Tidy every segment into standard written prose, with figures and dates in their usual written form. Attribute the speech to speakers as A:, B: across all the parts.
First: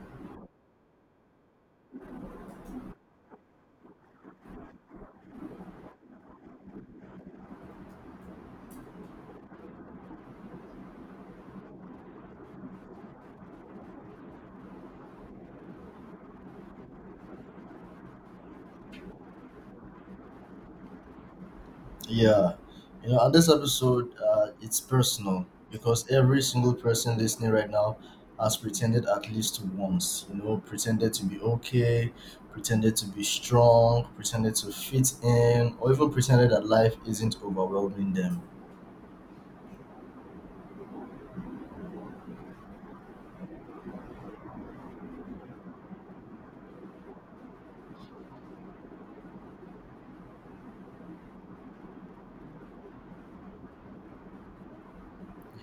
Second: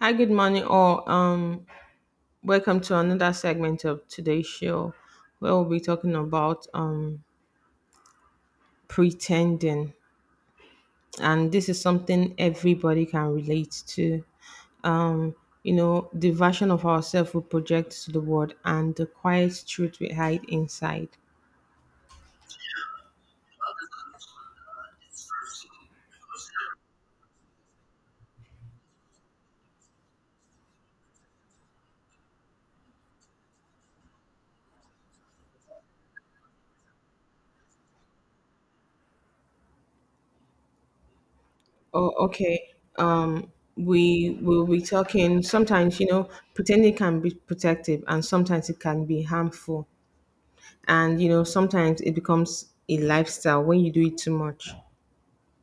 A: Hi, good morning, all. Welcome to another segment of today's show where we'll be talking about pretending, and this is something everybody can relate to. You know, the version of ourselves we project to the world and the quiet truth we hide inside.
B: Yeah, you know, on this episode, it's personal because every single person listening right now has pretended at least once. You know, pretended to be okay, pretended to be strong, pretended to fit in, or even pretended that life isn't overwhelming them.
A: Oh, okay. We will be talking sometimes, you know, pretending can be protective and sometimes it can be harmful. And, you know, sometimes it becomes a lifestyle when you do it too much.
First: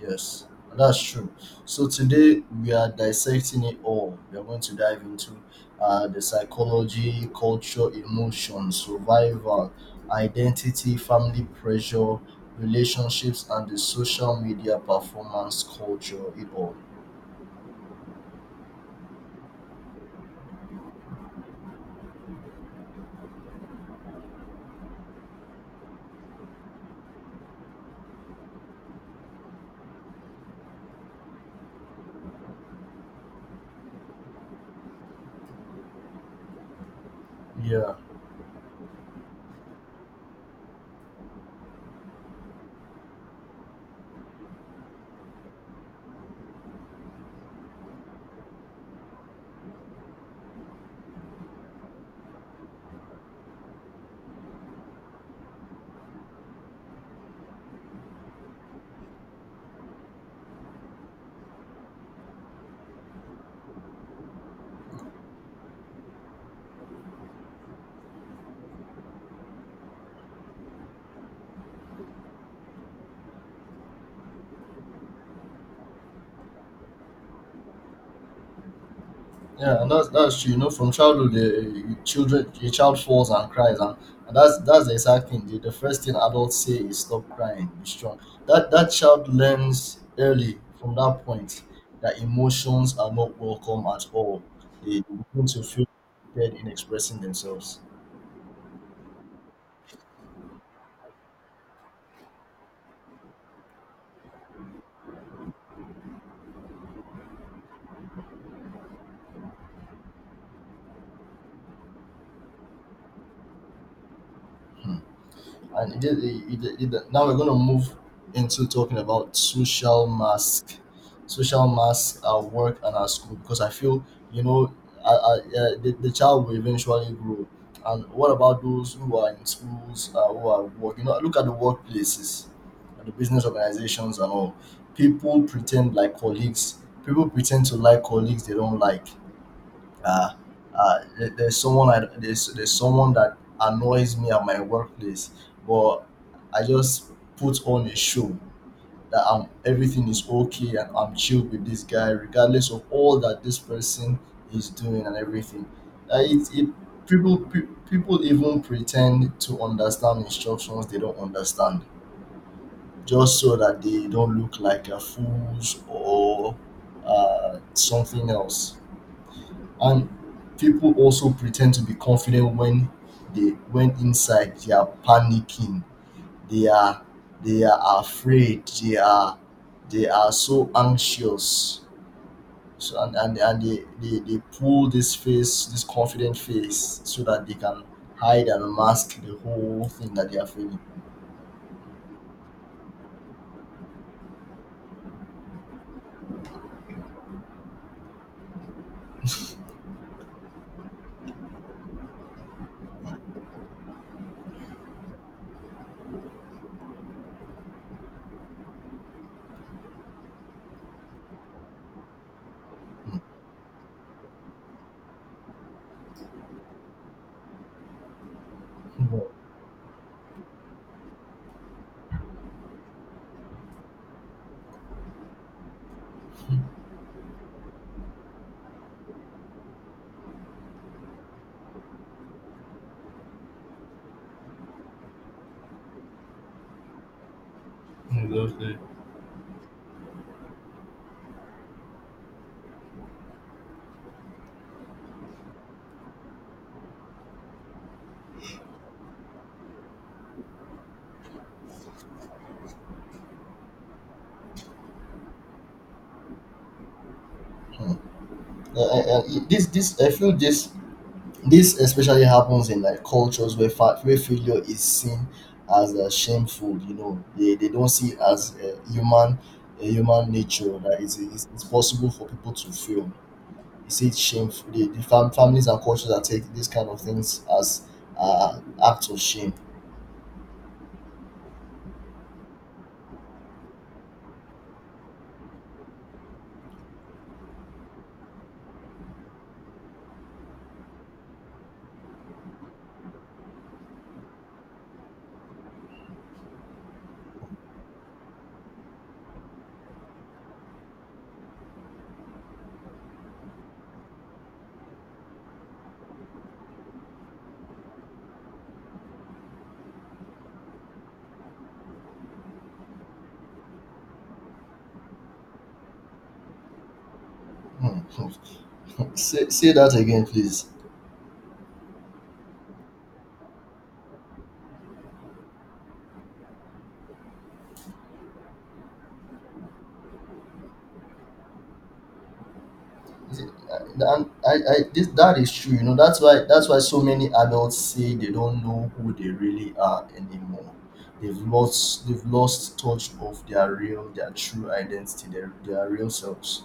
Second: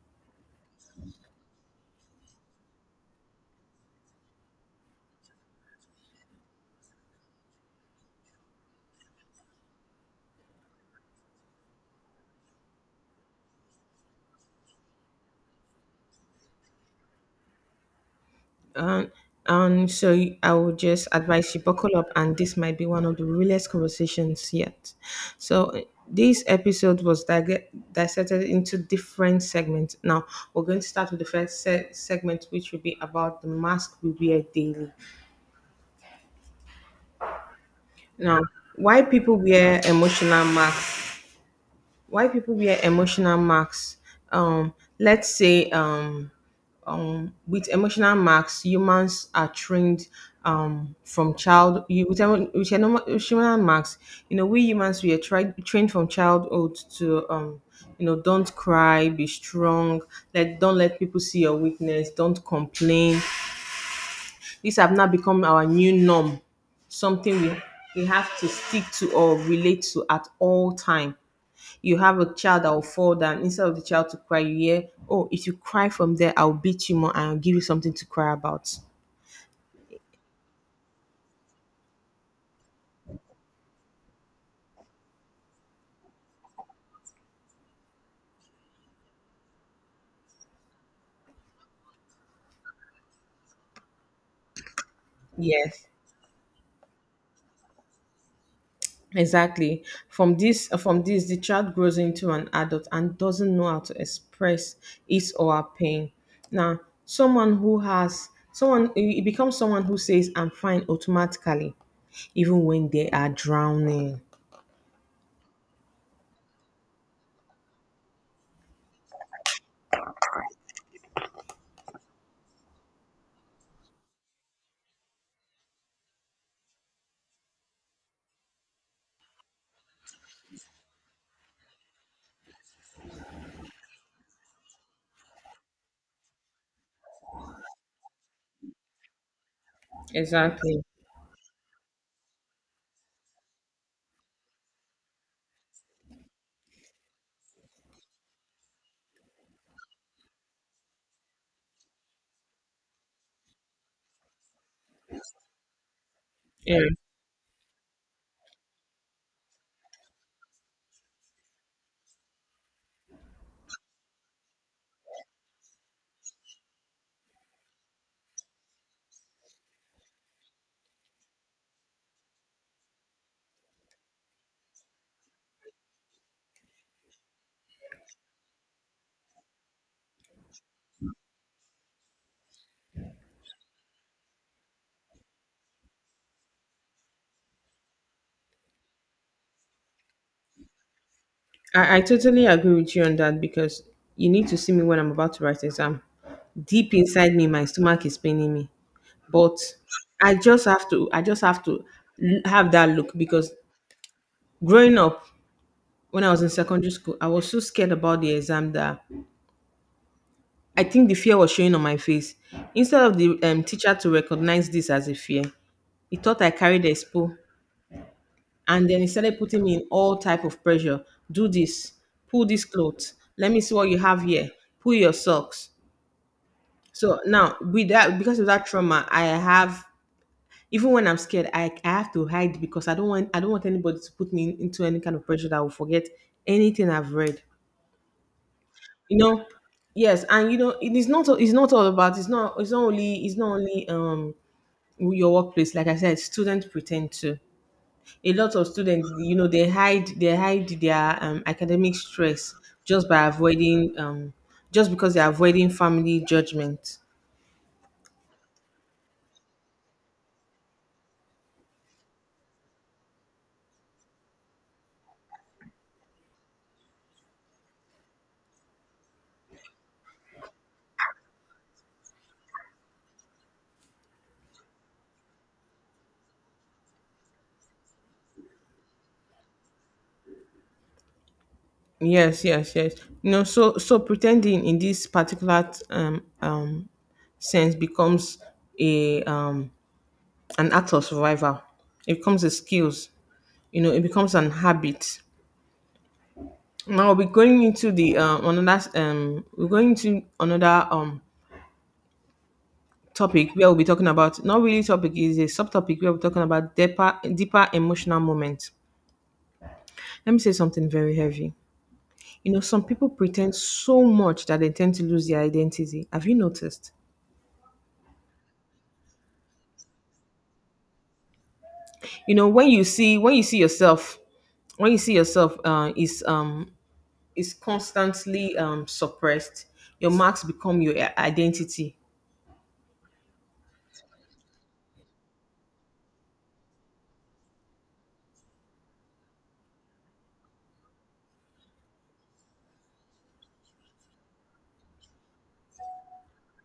B: Yes, that's true. So today we are dissecting it all. We are going to dive into the psychology, culture, emotion, survival, identity, family pressure, relationships, and the social media performance culture. It all.
A: Um, I would just advise you buckle up, and this might be one of the realest conversations yet. So uh, this dissected into different segments. Now we're going to start with the first segment, which will be about the mask we wear daily.
B: Yeah.
A: Now, why people wear emotional masks? Why people wear emotional masks? Um, let's say with emotional marks, humans are trained from child. With emotional marks, you know, we humans we are tried, trained from childhood to, you know, don't cry, be strong, let don't let people see your weakness, don't complain. These have now become our new norm, something we have to stick to or relate to at all time. You have a child that will fall down. Instead of the child to cry, you hear, oh, if you cry from there, I'll beat you more and I'll give you something to cry about.
B: Yeah, and that's true. You know, from childhood, the children, your child falls and cries, and that's the exact thing. The first thing adults say is stop crying, be strong. That child learns early from that point that emotions are not welcome at all. They begin to feel
A: Yes.
B: limited in expressing themselves.
A: Exactly. From this, the child grows into an adult and doesn't know how to express his or her pain. Now, someone who has someone, it becomes someone who says, "I'm fine" automatically, even when they are drowning.
B: And it, Now we're going to move into talking about social mask, social mask at work and at school because I feel, you know, the child will eventually grow, and what about those who are in schools, who are working? You know, look at the workplaces, at the business organizations and all, people pretend like colleagues, people pretend to like colleagues they don't like. uh,
A: Exactly.
B: there's someone that annoys me at my workplace, but I just put on a show that I'm everything is okay and I'm chilled with this guy, regardless of all that this person is doing and everything. It, it
A: Yeah,
B: People people even pretend to understand instructions they don't understand just so that they don't look like a fools or something else, and people also pretend to be confident when they when inside they are panicking, they are, they are afraid, they are, they are so anxious. So and they pull this face, this confident face, so that they can hide and mask the whole thing that they are feeling.
A: I totally agree with you on that because you need to see me when I'm about to write exam. Deep inside me, my stomach is paining me, but I just have to I just have to l- have that look because growing up when I was in secondary school I was so scared about the exam that I think the fear was showing on my face. Instead of the teacher to recognize this as a fear, he thought I carried expo, and then he started putting me in all type of pressure. Do this, pull this clothes, let me see what you have here, pull your socks. So now with that, because of that trauma I have, even when I'm scared, I have to hide because I don't want anybody to put me into any kind of pressure that I will forget anything I've read.
B: Mhm. Exactly.
A: You know, yes, and you know it is not it's not all about it's not only your workplace. Like I said, students pretend to. A lot of students, you know, they hide their academic stress just by avoiding just because they're avoiding family judgment.
B: Hmm. Uh, uh, uh, this this I feel this especially happens in like cultures where where failure is seen as shameful. You know, they don't see it as human nature, that it's possible for people to fail. You see, it's shameful. The families and cultures that take these kind of things as uh, acts of shame.
A: Yes, yes, yes. You know, so pretending in this particular sense becomes a an act of survival. It becomes a skills. You know, it becomes an habit. Now we're going into the another we're going into another topic where we'll be talking about, not really topic, is a subtopic where we're talking about deeper emotional moments. Let me say something very heavy. You know, some people pretend so much that they tend to lose their identity. Have you noticed?
B: Hmm. Say, say that again, please.
A: You know, when you see yourself is constantly suppressed, your marks become your identity.
B: And I this That is true. You know, that's why, that's why so many adults say they don't know who they really are anymore. They've lost touch of their true identity, their real selves.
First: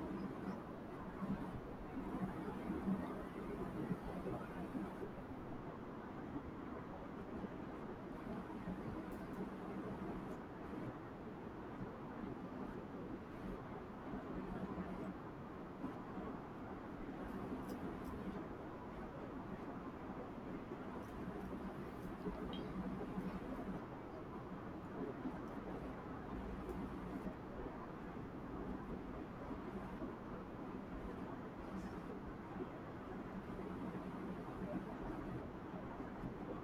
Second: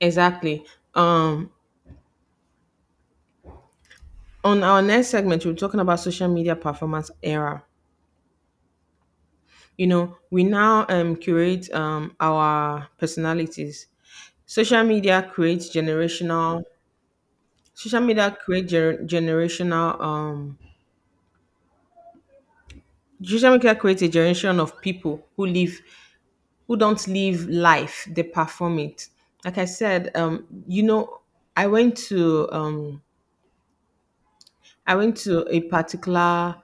A: Exactly. um on our next segment we're talking about social media performance era. You know, we now curate our personalities. Social media creates generational social media create gener- generational Social media creates a generation of people who don't live life, they perform it. Like I said, you know, I went to um, I went to a particular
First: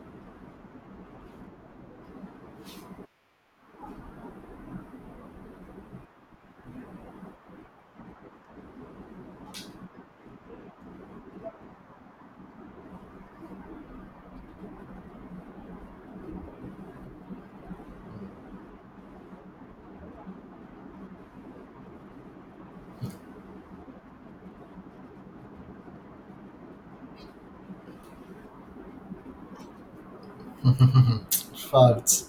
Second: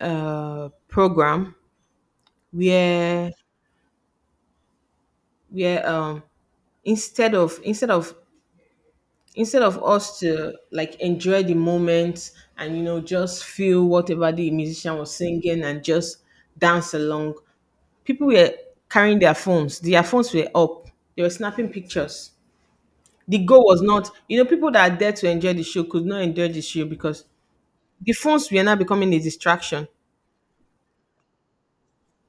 A: program where where um, instead of instead of instead of us to like enjoy the moment and, you know, just feel whatever the musician was singing and just dance along, people were carrying their phones. Their phones were up. They were snapping pictures. The goal was not, you know, people that are there to enjoy the show could not enjoy the show because the phones were now becoming a distraction.
B: Fact.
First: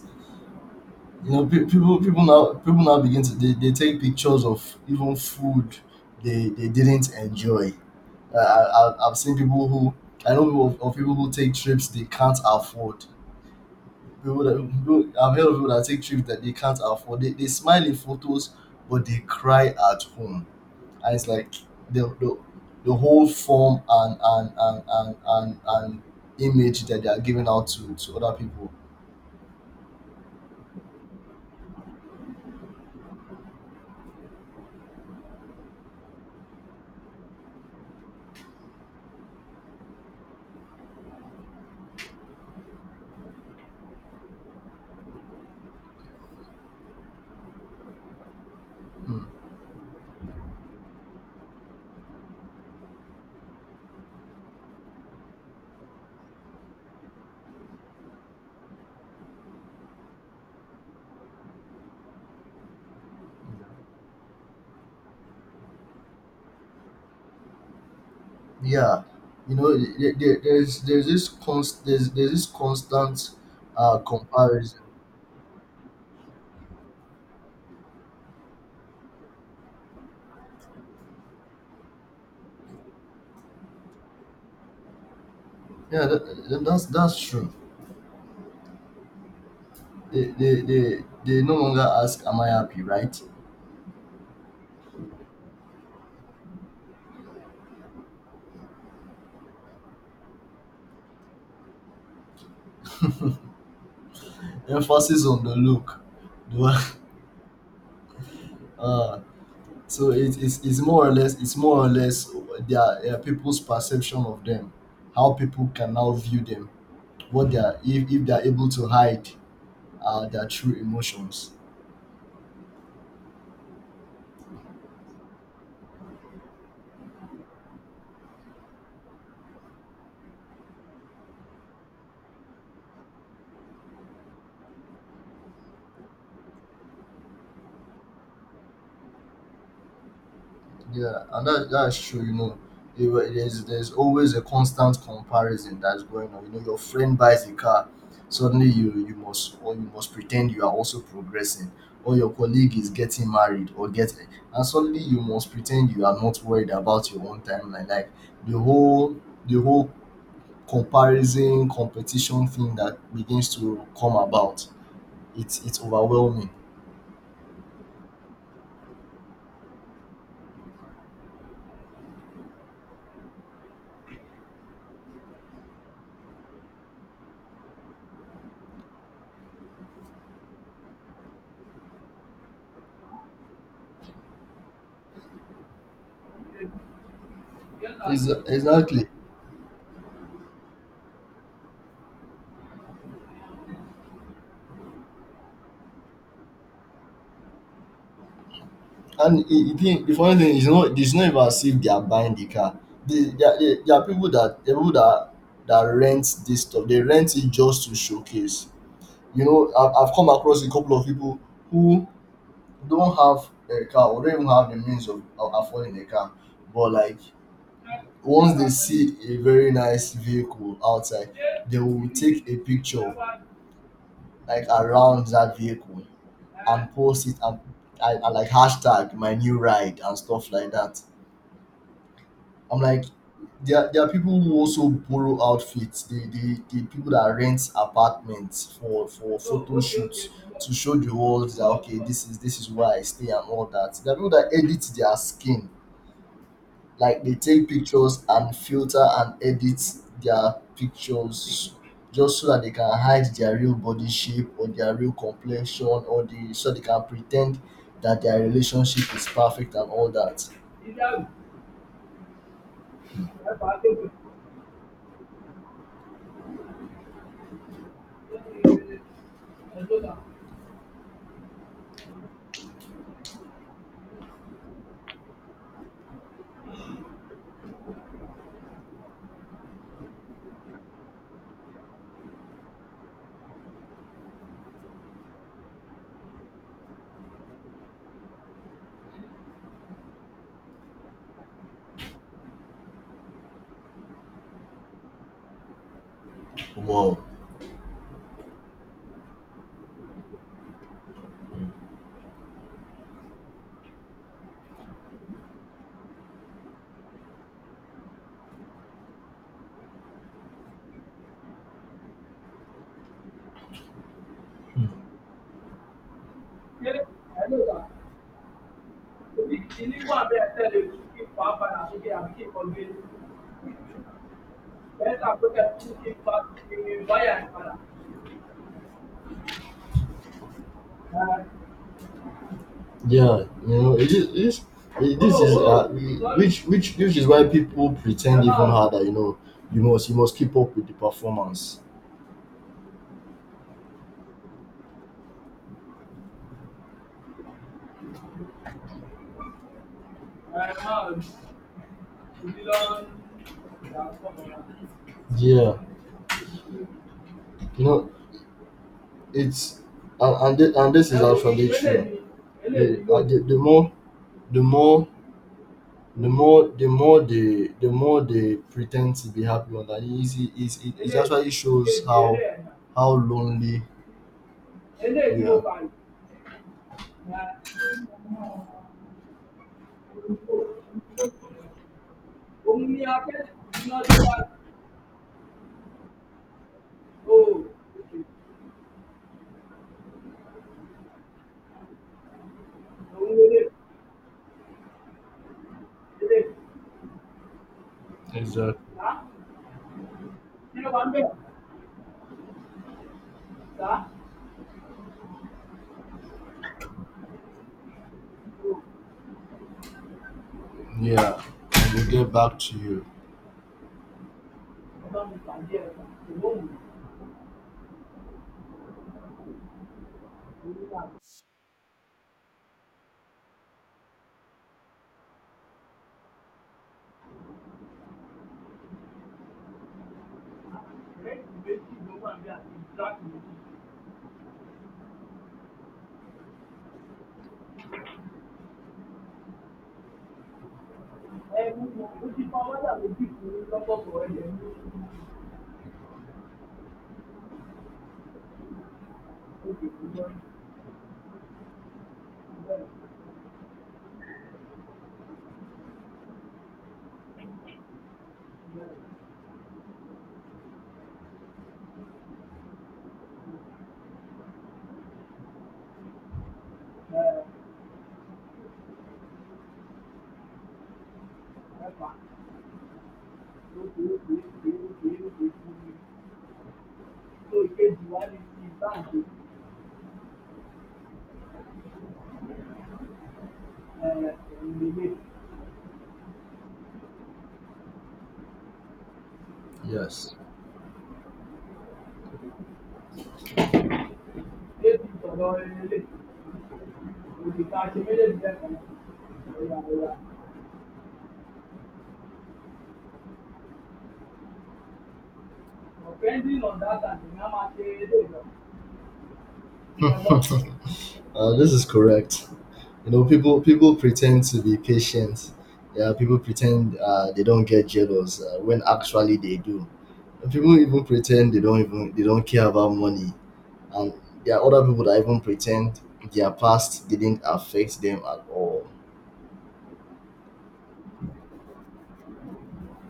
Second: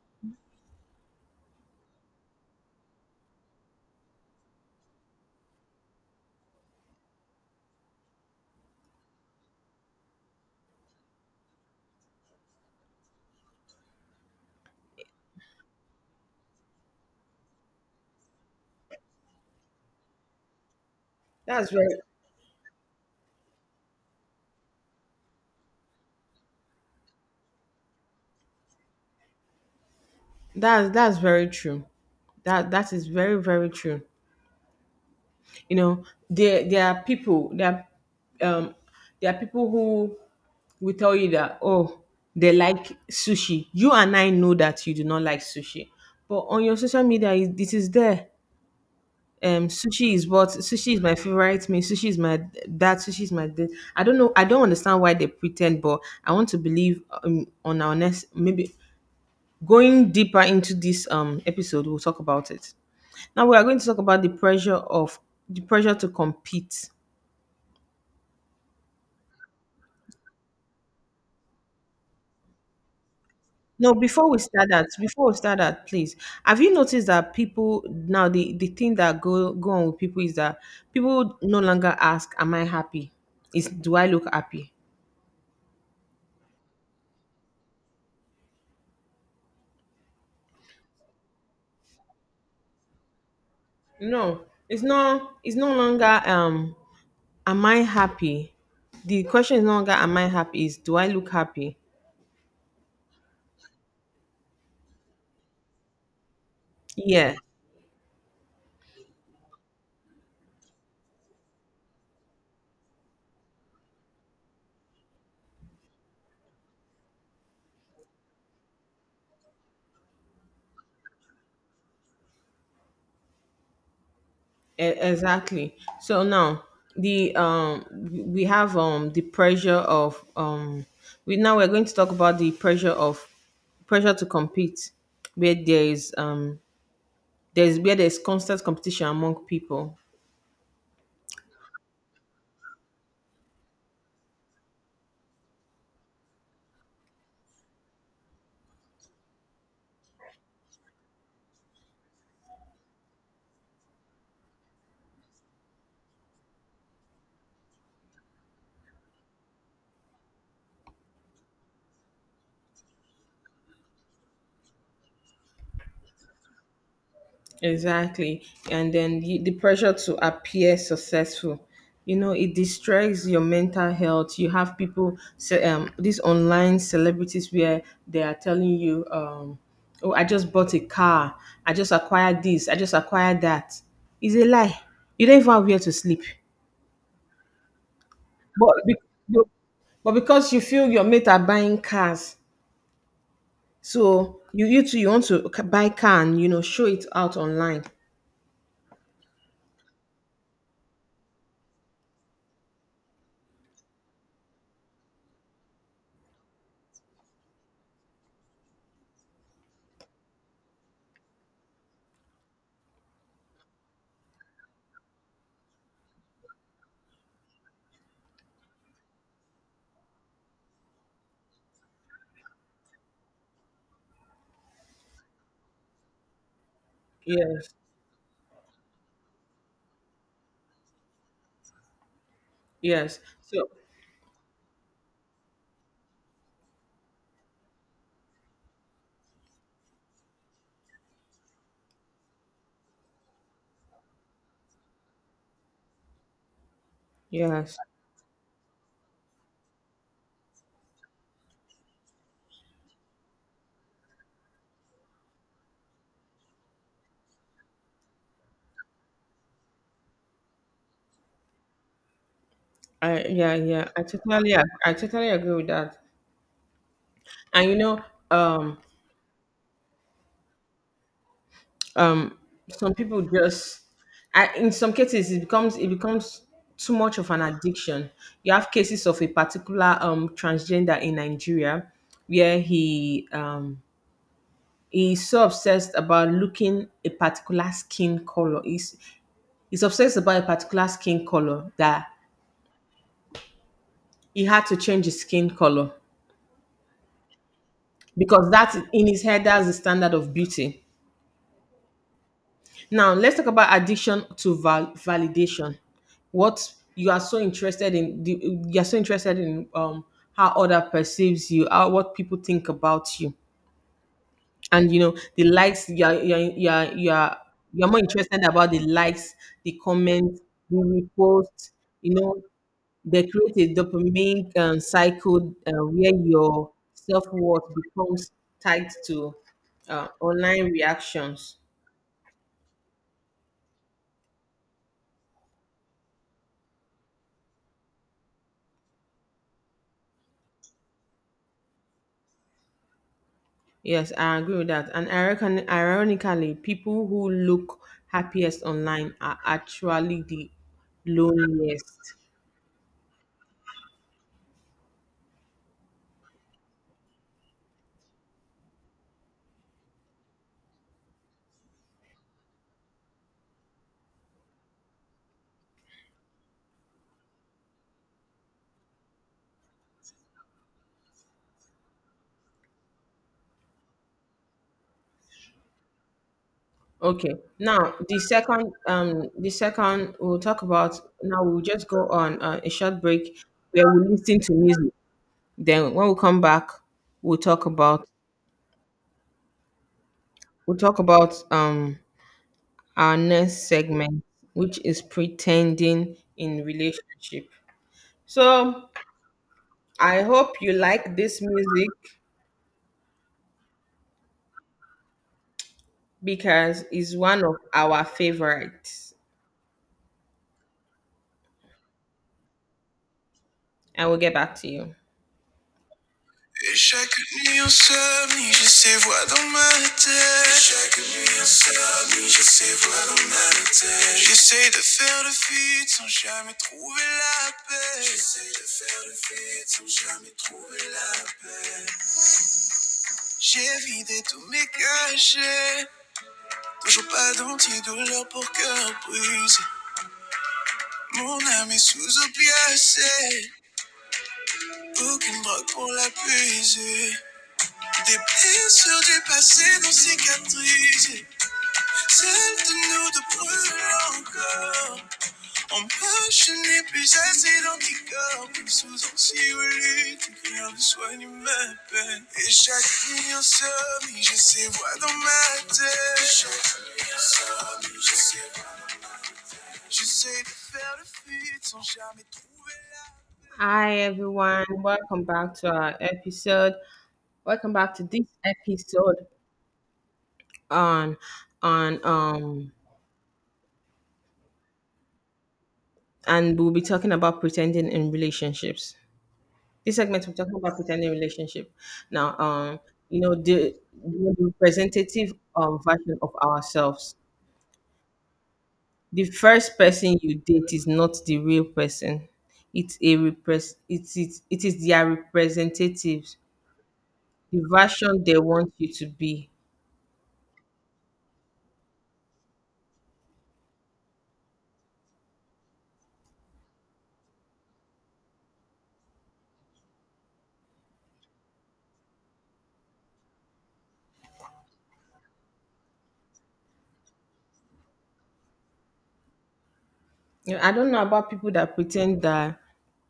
B: You know, people now begin to, they take pictures of even food they didn't enjoy. I've seen people who, I know of people who take trips they can't afford. I've heard of people that take trips that they can't afford. They smile in photos, but they cry at home. And it's like
A: That's very
B: the the, the whole form and image that they are giving out to other people.
A: that's very true. That that is very very true. You know, there there are people there are, um there are people who will tell you that, oh, they like sushi. You and I know that you do not like sushi, but on your social media it is there.
B: Mm.
A: Sushi is what, sushi is my favorite meal, sushi is my, that sushi is my. This. I don't know. I don't understand why they pretend, but I want to believe on our next, maybe going deeper into this episode, we'll talk about it. Now we are going to talk about the pressure to compete.
B: Yeah, you know, there's this const there's this constant
A: No,
B: comparison.
A: before we start that, please, have you noticed that people now, the thing that go on with people is that people no longer ask, "Am I happy?" Is, do I look happy?
B: Yeah, that's true. They, they, they, they no longer ask, "Am I happy?" Right?
A: No, it's not. It's no longer. Am I happy? The question is no longer, am I happy? Is, do I look happy?
B: Emphasis on the look. Do I-
A: Yeah,
B: uh, So it is it's more or less it's more or less their, people's perception of them, how people can now view them, what they are, if they are able to hide their true emotions.
A: exactly. So now the we have the pressure of we now we're going to talk about the pressure of, pressure to compete, where there's, where there's constant competition among people.
B: Yeah, and that's true. You know, there's always a constant comparison that's going on. You know, your friend buys a car, suddenly you must, or you must pretend you are also progressing, or your colleague is getting married or getting, and suddenly you must pretend you are not worried about your own timeline. Like the whole the whole comparison competition thing that begins to come about. It's overwhelming.
A: Exactly. And then you, the pressure to appear successful, you know, it distracts your mental health. You have people, these online celebrities where they are telling you, oh, I just bought a car. I just acquired this. I just acquired that. It's a lie. You don't even have where to sleep. But, be-
B: Exactly.
A: but but because you feel your mate are buying cars, so you too, you want to buy car and, you know, show it out online.
B: And the thing, the funny thing is, not it's not even as if they are buying the car. There are people that that rent this stuff. They rent it just to showcase. You know, I've come across a couple of people who don't have a car or don't even have the means of affording a car, but like once they see a very nice vehicle outside, they will take a picture like around that vehicle and post it, and,
A: Yes,
B: and like hashtag my new ride and stuff like that. I'm like,
A: yes. So
B: there are people who also borrow outfits. The the people that rent apartments for photo shoots to show the world that okay, this is, this is where I stay and all that. There are people that edit their skin, like they take
A: yes,
B: pictures and filter and edit their pictures just so that they can hide their real body shape or their real complexion, or the so they can pretend that their relationship is perfect and all that.
A: I, yeah, I totally agree with that. And you know, um, um, some people just, I, in some cases, it becomes too much of an addiction. You have cases of a particular transgender in Nigeria where he's so obsessed about looking a particular skin color. He's obsessed about a particular skin color that he had to change his skin color,
B: Wow.
A: because that, in his head, that's the standard of beauty. Now let's talk about addiction to validation. What you are so interested in, the, you are so interested in, how other perceives you, how, what people think about you, and, you know, the likes.
B: Yeah,
A: You are more interested about the likes, the comments, the reposts. You know, they create a dopamine cycle where your self worth becomes tied to online reactions.
B: you know, it is this is which which is why people pretend even harder. You know, you must keep up with the performance.
A: Yes, I agree with that. And ironically, people who look happiest online are actually the loneliest.
B: Yeah, you know, it's and this is actually true. The more the more the more they pretend to be happy, on that is it actually shows how lonely we
A: Okay. Now, the second we'll talk about. Now we'll just go on a short break where
B: are.
A: we listen to music. Then when we come back, we'll talk about we'll talk about our next segment, which is pretending in relationship.
B: Exactly.
A: So I hope you like this music, because it's one of our favorites.
B: Yeah, and we'll get back to you.
A: I will get back to you. Et chaque nuit insomnie, j'ai ces voix dans ma tête. Et chaque nuit insomnie, j'ai ces voix dans ma tête. J'essaie de faire le feat sans jamais trouver la paix. J'essaie de faire le feat sans jamais trouver la paix. J'ai vidé tous mes cachets, toujours pas d'antidouleur pour cœur brisé. Mon âme est sous opiacé, aucune drogue pour la puiser. Des blessures du passé non cicatrisées. Celles de nous de brûlent encore. Empêche n'est plus assez d'anticorps. Plus sous anxiolytique, rien ne soigne ma peine. Et chaque nuit insomnie, je sais voir dans ma tête. Et chaque nuit insomnie, je sais voir. J'essaie de faire le fuite sans jamais trouver la. Hi everyone, welcome back to our episode. Welcome back to this episode on on and we'll be talking about pretending in relationships. This segment we're
B: Yes.
A: talking about pretending relationship. Now You know, the representative version of ourselves. The first person you date is not the real person. It is their representatives, the version they want you to be.
B: This is correct. You know, people pretend to be patient. Yeah, people pretend they don't get jealous when actually they do. And people even pretend they don't, even they don't care about money, and there are other people that even pretend their past didn't affect them at all.
A: You know, I don't know about people that pretend that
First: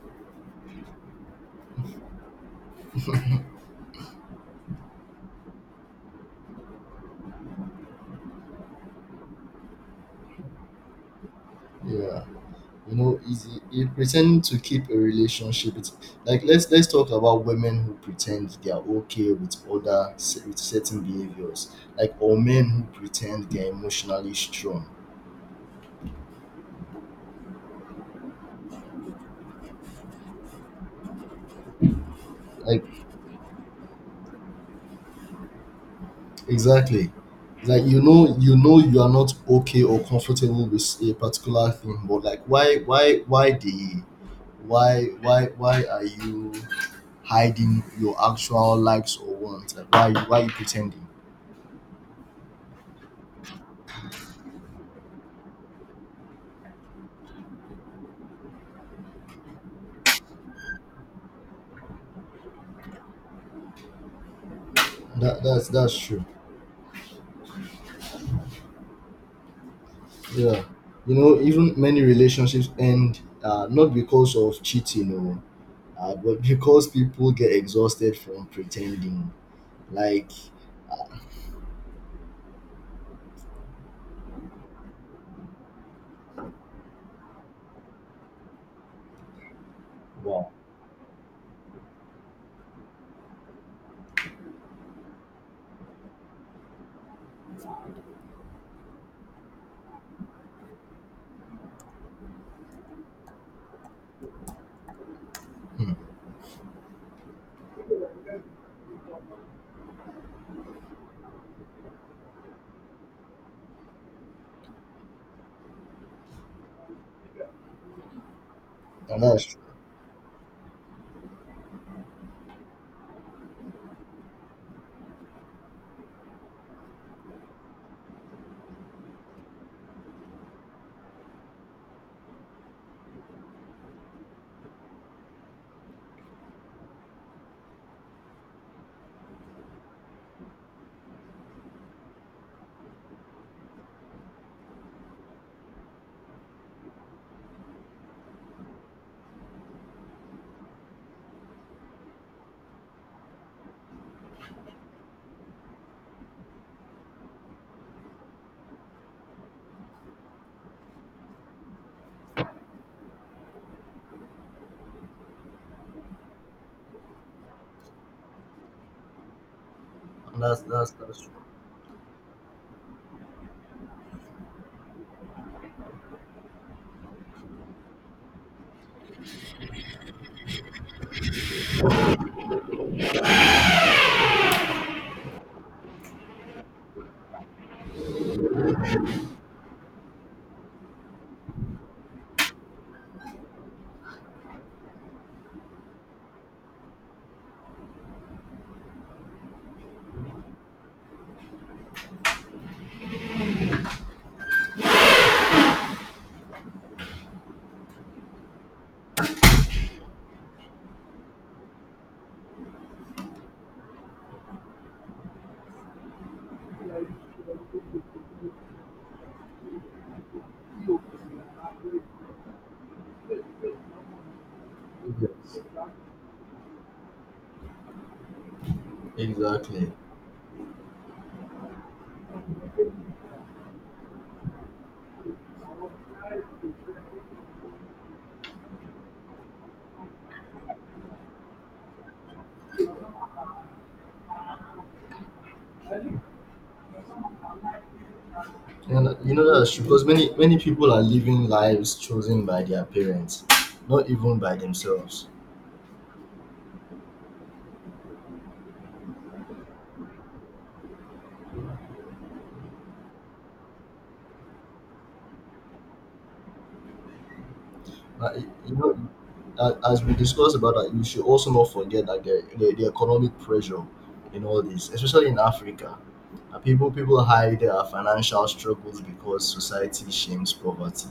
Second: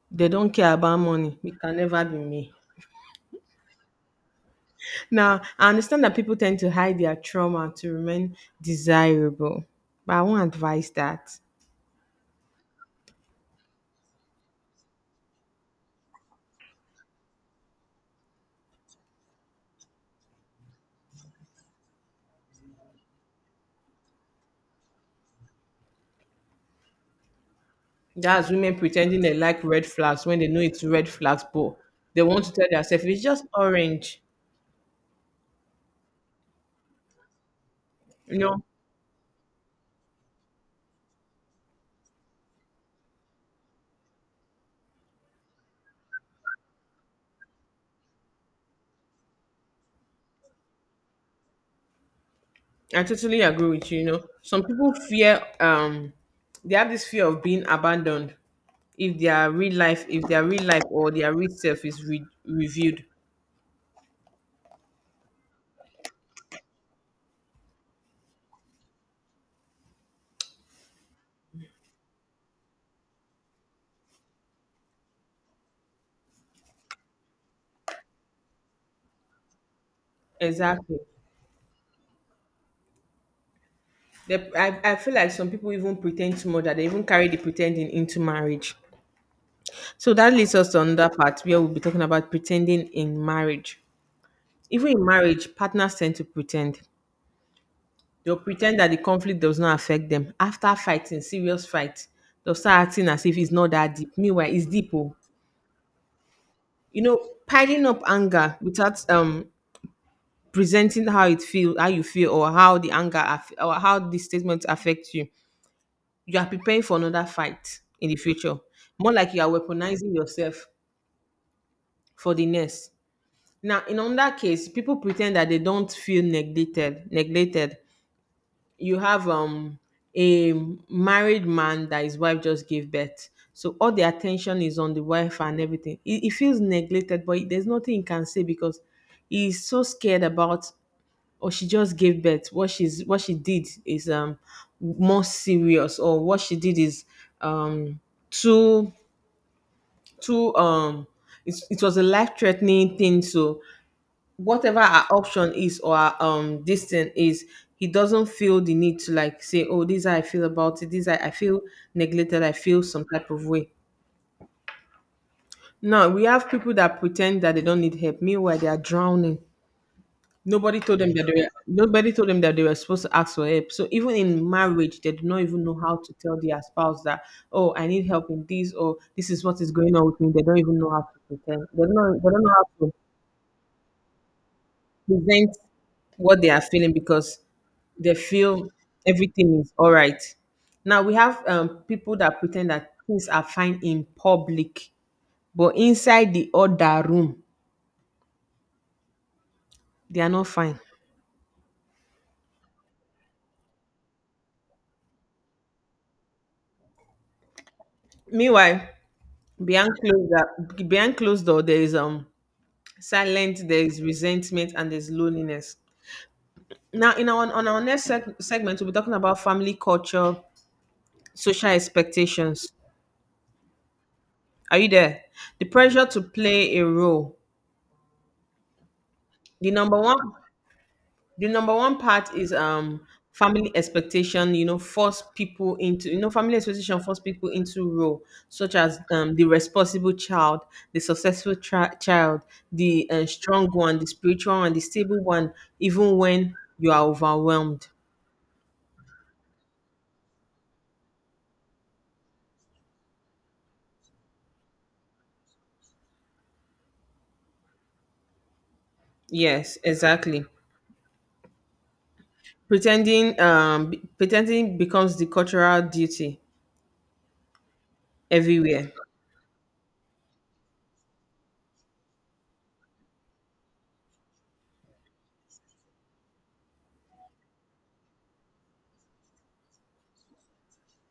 A: they don't care about money. It can never be me. Now, I understand that people tend to hide their trauma to remain desirable, but I won't advise that.
B: Yeah, you know, is you pretend to keep a relationship. It's like, let's talk about women who pretend they are okay with with certain behaviors, like, or men who pretend they are emotionally strong,
A: That's women pretending they like red flags when they know it's red flags, but they want to tell
B: like.
A: themselves it's just orange.
B: Exactly. Like, you know,
A: You
B: you
A: know,
B: know you are not okay or comfortable with a particular thing, but like why the why are you hiding your actual likes or wants? Like why are you pretending?
A: I totally agree with you. You know, some people fear, they have this fear of being abandoned if their real life or their real self is reviewed.
B: That's that's true. Yeah. You know, even many relationships end, not because of cheating or but because people get exhausted from pretending. Like
A: Exactly. I feel like some people even pretend too much that they even carry the pretending into marriage. So that
B: wow.
A: leads us to another part where we'll be talking about pretending in marriage. Even in marriage, partners tend to pretend. They'll pretend that the conflict does not affect them. After fighting, serious fight, they'll start acting as if it's not that deep. Meanwhile, it's deep. Oh.
B: Hmm.
A: You know, piling up anger without presenting how you feel, or how the or how the statement affects you. You are preparing for another fight in the future. More
B: And
A: like you
B: that's
A: are
B: true.
A: weaponizing yourself for the next. Now, in on that case, people pretend that they don't feel neglected. Neglected. You have a married man that his wife just gave birth, so all the attention is on the wife and everything. He feels neglected, but there's nothing he can say because he's so scared about. Or she just gave birth. What she's what she did is more serious, or what she did is um too too. It was a life threatening thing, so whatever our option is or our this thing is, he doesn't feel the need to like say, oh, this is how I feel about it. This is how I feel neglected. I feel some type of way. Now we have people that pretend that they don't need help, meanwhile they are drowning.
B: And that's that's that's true.
A: Nobody told them that they were supposed to ask for help, so even in marriage they do not even know how to tell their spouse that, oh, I need help in this, or this is what is going on with me. They don't even know how to pretend. They don't know how to present what they are feeling, because they feel everything is all right. Now we have people that pretend that things are fine in public, but inside the other room, they are not fine. Meanwhile, behind closed door, there is silence, there is resentment, and there's loneliness. Now, in our on our next segment, we'll be talking about family culture, social expectations. Are you there?
B: Yeah.
A: The pressure to play a role. The
B: Exactly.
A: number one the number one part is family expectation. You know, family expectation force people into role such as the responsible child, the child, the strong one, the spiritual one, the stable one, even
B: And
A: when you are overwhelmed.
B: you know that's true, because many many people are living lives chosen by their parents, not even by themselves.
A: Yes, exactly. Pretending, pretending becomes the cultural duty
B: Uh, you
A: everywhere.
B: know, as we discussed about that, you should also not forget that the economic pressure in all this, especially in Africa, people people hide their financial struggles because society shames poverty.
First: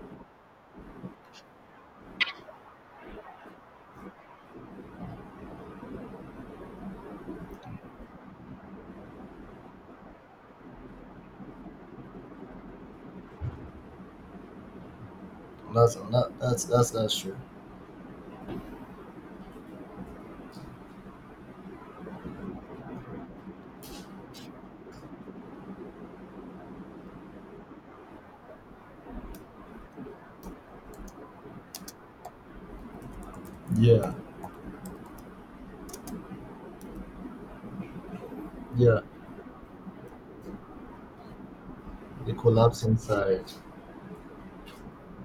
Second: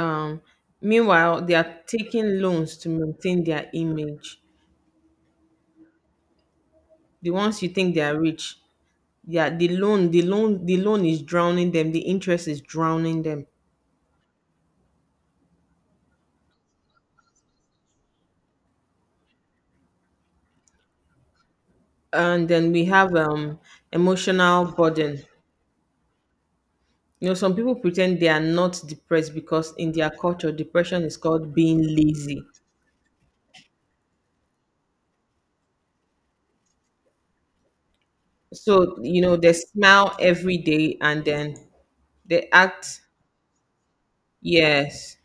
A: um meanwhile, they are taking loans to maintain their image. The ones you think they are rich, yeah. The loan, the loan is drowning them. The interest is drowning them.
B: That's that's true.
A: And then we have emotional burden. You know, some people pretend they are not depressed because in their culture depression is called being lazy.
B: Yeah,
A: So
B: yeah.
A: you know, they smile every day, and then
B: They
A: they
B: collapse
A: act.
B: inside.
A: Yes.